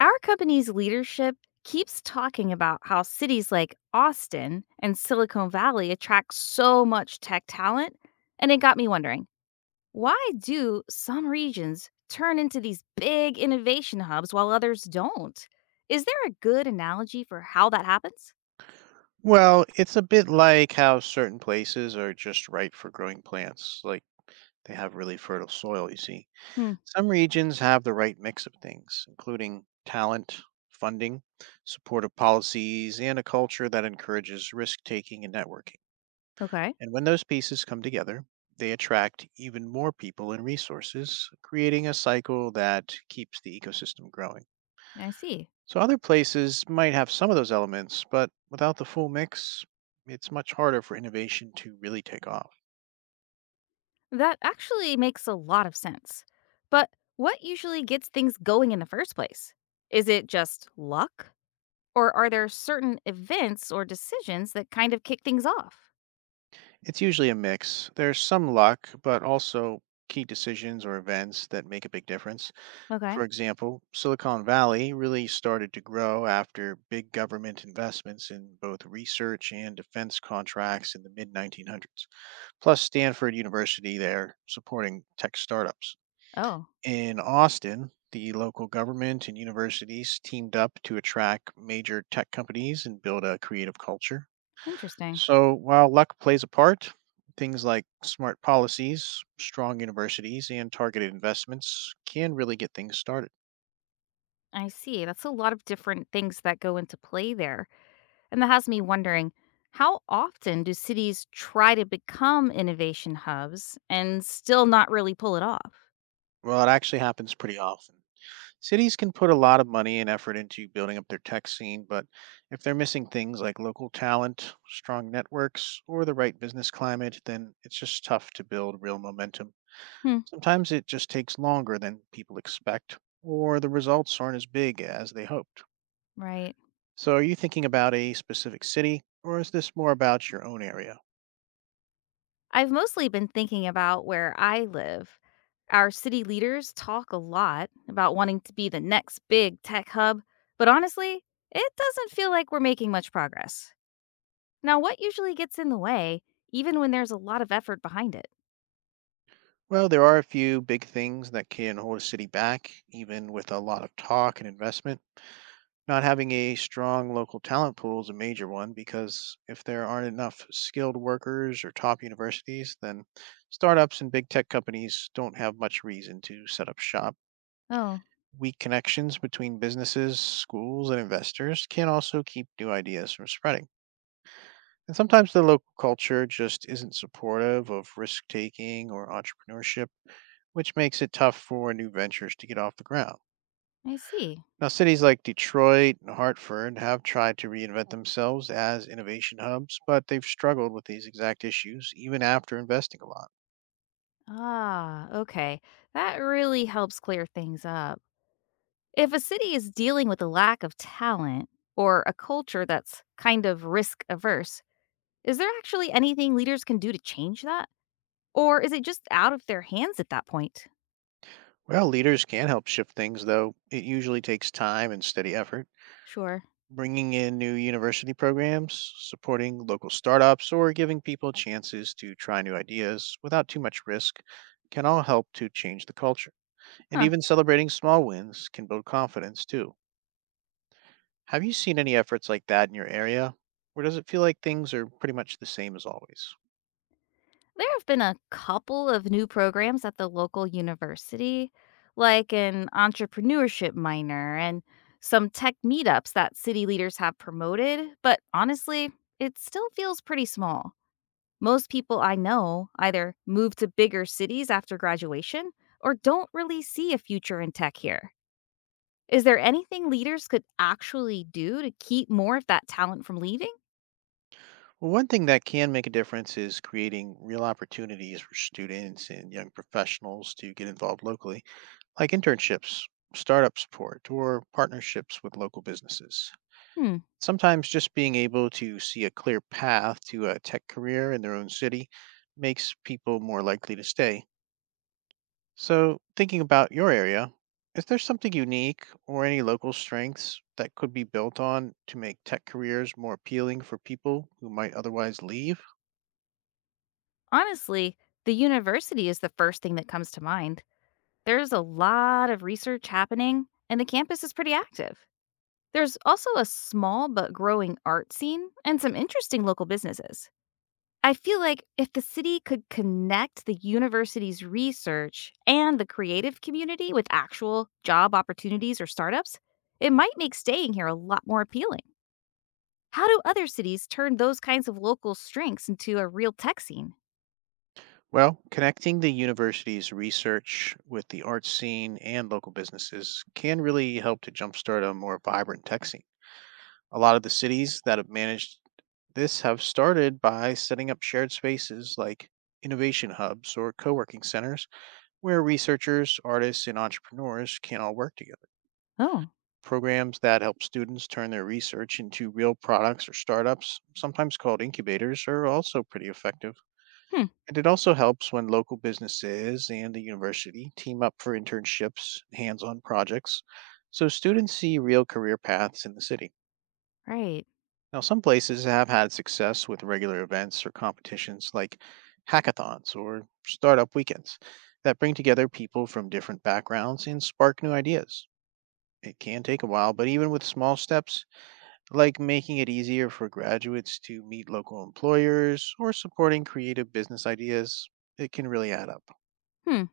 Our company's leadership keeps talking about how cities like Austin and Silicon Valley attract so much tech talent, and it got me wondering, why do some regions turn into these big innovation hubs while others don't? Is there a good analogy for how that happens? Well, it's a bit like how certain places are just right for growing plants, like they have really fertile soil, you see. Hmm. Some regions have the right mix of things, including talent, funding, supportive policies, and a culture that encourages risk taking and networking. Okay. And when those pieces come together, they attract even more people and resources, creating a cycle that keeps the ecosystem growing. I see. So other places might have some of those elements, but without the full mix, it's much harder for innovation to really take off. That actually makes a lot of sense. But what usually gets things going in the first place? Is it just luck? Or are there certain events or decisions that kind of kick things off? It's usually a mix. There's some luck, but also key decisions or events that make a big difference. Okay. For example, Silicon Valley really started to grow after big government investments in both research and defense contracts in the mid 1900s, plus Stanford University there supporting tech startups. Oh, In Austin, the local government and universities teamed up to attract major tech companies and build a creative culture. interesting. So while luck plays a part, things like smart policies, strong universities, and targeted investments can really get things started. I see. That's a lot of different things that go into play there. And that has me wondering, how often do cities try to become innovation hubs and still not really pull it off? Well, it actually happens pretty often. Cities can put a lot of money and effort into building up their tech scene, but if they're missing things like local talent, strong networks, or the right business climate, then it's just tough to build real momentum. Hmm. Sometimes it just takes longer than people expect, or the results aren't as big as they hoped. Right. So, are you thinking about a specific city, or is this more about your own area? I've mostly been thinking about where I live. Our city leaders talk a lot about wanting to be the next big tech hub, but honestly, it doesn't feel like we're making much progress. Now, what usually gets in the way, even when there's a lot of effort behind it? Well, there are a few big things that can hold a city back, even with a lot of talk and investment. Not having a strong local talent pool is a major one because if there aren't enough skilled workers or top universities, then startups and big tech companies don't have much reason to set up shop. Oh, Weak connections between businesses, schools, and investors can also keep new ideas from spreading. And sometimes the local culture just isn't supportive of risk taking or entrepreneurship, which makes it tough for new ventures to get off the ground. I see. Now, cities like Detroit and Hartford have tried to reinvent themselves as innovation hubs, but they've struggled with these exact issues even after investing a lot. Ah, okay. That really helps clear things up. If a city is dealing with a lack of talent or a culture that's kind of risk averse, is there actually anything leaders can do to change that? Or is it just out of their hands at that point? Well, leaders can help shift things, though it usually takes time and steady effort. Sure. Bringing in new university programs, supporting local startups, or giving people chances to try new ideas without too much risk can all help to change the culture. And Huh. even celebrating small wins can build confidence too. Have you seen any efforts like that in your area? Or does it feel like things are pretty much the same as always? There have been a couple of new programs at the local university, like an entrepreneurship minor and some tech meetups that city leaders have promoted, but honestly, it still feels pretty small. Most people I know either move to bigger cities after graduation or don't really see a future in tech here. Is there anything leaders could actually do to keep more of that talent from leaving? Well, one thing that can make a difference is creating real opportunities for students and young professionals to get involved locally, like internships, startup support, or partnerships with local businesses. Hmm. Sometimes just being able to see a clear path to a tech career in their own city makes people more likely to stay. So, thinking about your area, is there something unique or any local strengths that could be built on to make tech careers more appealing for people who might otherwise leave? Honestly, the university is the first thing that comes to mind. There's a lot of research happening, and the campus is pretty active. There's also a small but growing art scene and some interesting local businesses. I feel like if the city could connect the university's research and the creative community with actual job opportunities or startups, it might make staying here a lot more appealing. How do other cities turn those kinds of local strengths into a real tech scene? Well, connecting the university's research with the art scene and local businesses can really help to jumpstart a more vibrant tech scene. A lot of the cities that have managed this have started by setting up shared spaces like innovation hubs or co working centers where researchers, artists, and entrepreneurs can all work together. Oh. Programs that help students turn their research into real products or startups, sometimes called incubators, are also pretty effective. Hmm. And it also helps when local businesses and the university team up for internships, hands on projects, so students see real career paths in the city. Right. Now, some places have had success with regular events or competitions like hackathons or startup weekends that bring together people from different backgrounds and spark new ideas. It can take a while, but even with small steps, like making it easier for graduates to meet local employers or supporting creative business ideas, it can really add up. Hmm.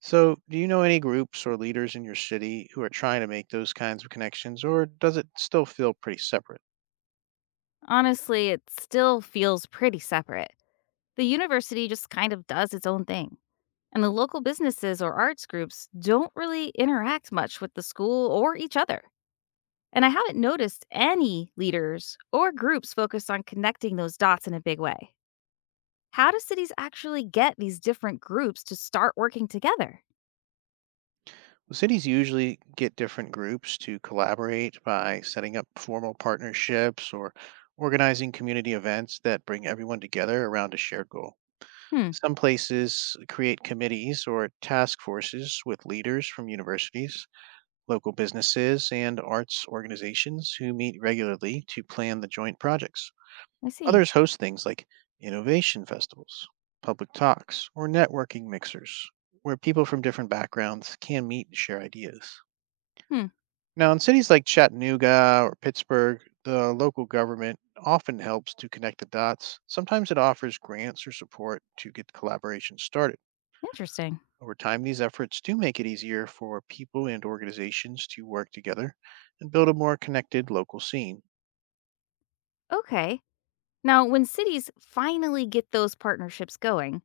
So, do you know any groups or leaders in your city who are trying to make those kinds of connections, or does it still feel pretty separate? Honestly, it still feels pretty separate. The university just kind of does its own thing, and the local businesses or arts groups don't really interact much with the school or each other. And I haven't noticed any leaders or groups focused on connecting those dots in a big way. How do cities actually get these different groups to start working together? Well, cities usually get different groups to collaborate by setting up formal partnerships or organizing community events that bring everyone together around a shared goal. Hmm. Some places create committees or task forces with leaders from universities, local businesses, and arts organizations who meet regularly to plan the joint projects. I see. Others host things like innovation festivals, public talks, or networking mixers, where people from different backgrounds can meet and share ideas. Hmm. Now, in cities like Chattanooga or Pittsburgh, the local government often helps to connect the dots. Sometimes it offers grants or support to get collaboration started. Interesting. Over time, these efforts do make it easier for people and organizations to work together and build a more connected local scene. Okay. Now, when cities finally get those partnerships going,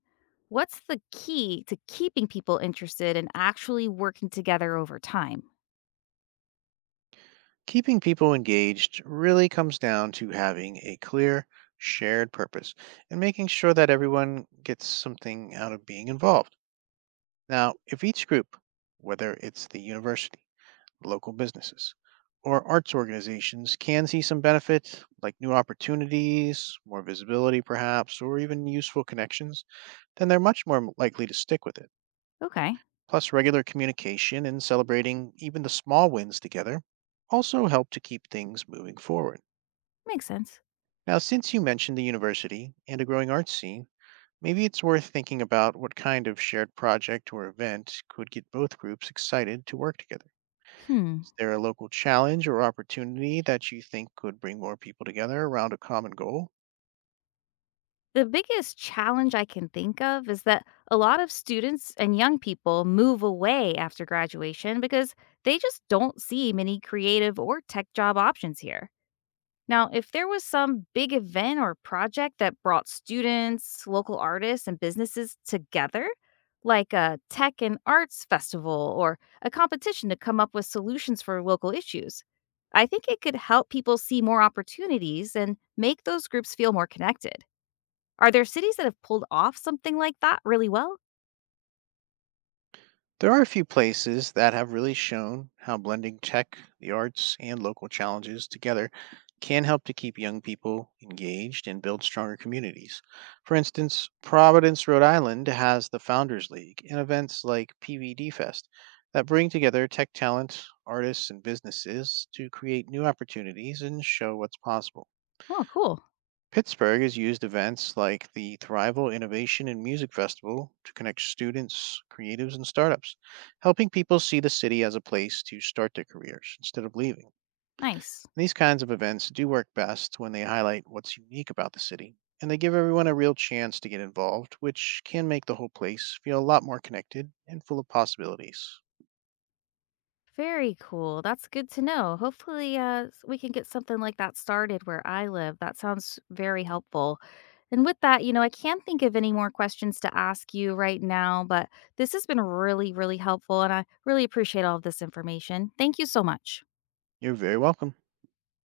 what's the key to keeping people interested and actually working together over time? Keeping people engaged really comes down to having a clear, shared purpose and making sure that everyone gets something out of being involved. Now, if each group, whether it's the university, local businesses, or arts organizations, can see some benefit, like new opportunities, more visibility perhaps, or even useful connections, then they're much more likely to stick with it. Okay. Plus, regular communication and celebrating even the small wins together also help to keep things moving forward. Makes sense. Now, since you mentioned the university and a growing arts scene, maybe it's worth thinking about what kind of shared project or event could get both groups excited to work together. Hmm. Is there a local challenge or opportunity that you think could bring more people together around a common goal? The biggest challenge I can think of is that a lot of students and young people move away after graduation because they just don't see many creative or tech job options here. Now, if there was some big event or project that brought students, local artists, and businesses together, like a tech and arts festival or a competition to come up with solutions for local issues, I think it could help people see more opportunities and make those groups feel more connected. Are there cities that have pulled off something like that really well? There are a few places that have really shown how blending tech, the arts, and local challenges together can help to keep young people engaged and build stronger communities. For instance, Providence, Rhode Island has the Founders League and events like PVD Fest that bring together tech talent, artists, and businesses to create new opportunities and show what's possible. Oh, cool. Pittsburgh has used events like the Thrival Innovation and Music Festival to connect students, creatives, and startups, helping people see the city as a place to start their careers instead of leaving. Nice. These kinds of events do work best when they highlight what's unique about the city and they give everyone a real chance to get involved, which can make the whole place feel a lot more connected and full of possibilities. Very cool. That's good to know. Hopefully, we can get something like that started where I live. That sounds very helpful. And with that, I can't think of any more questions to ask you right now, but this has been really, really helpful. And I really appreciate all of this information. Thank you so much. You're very welcome.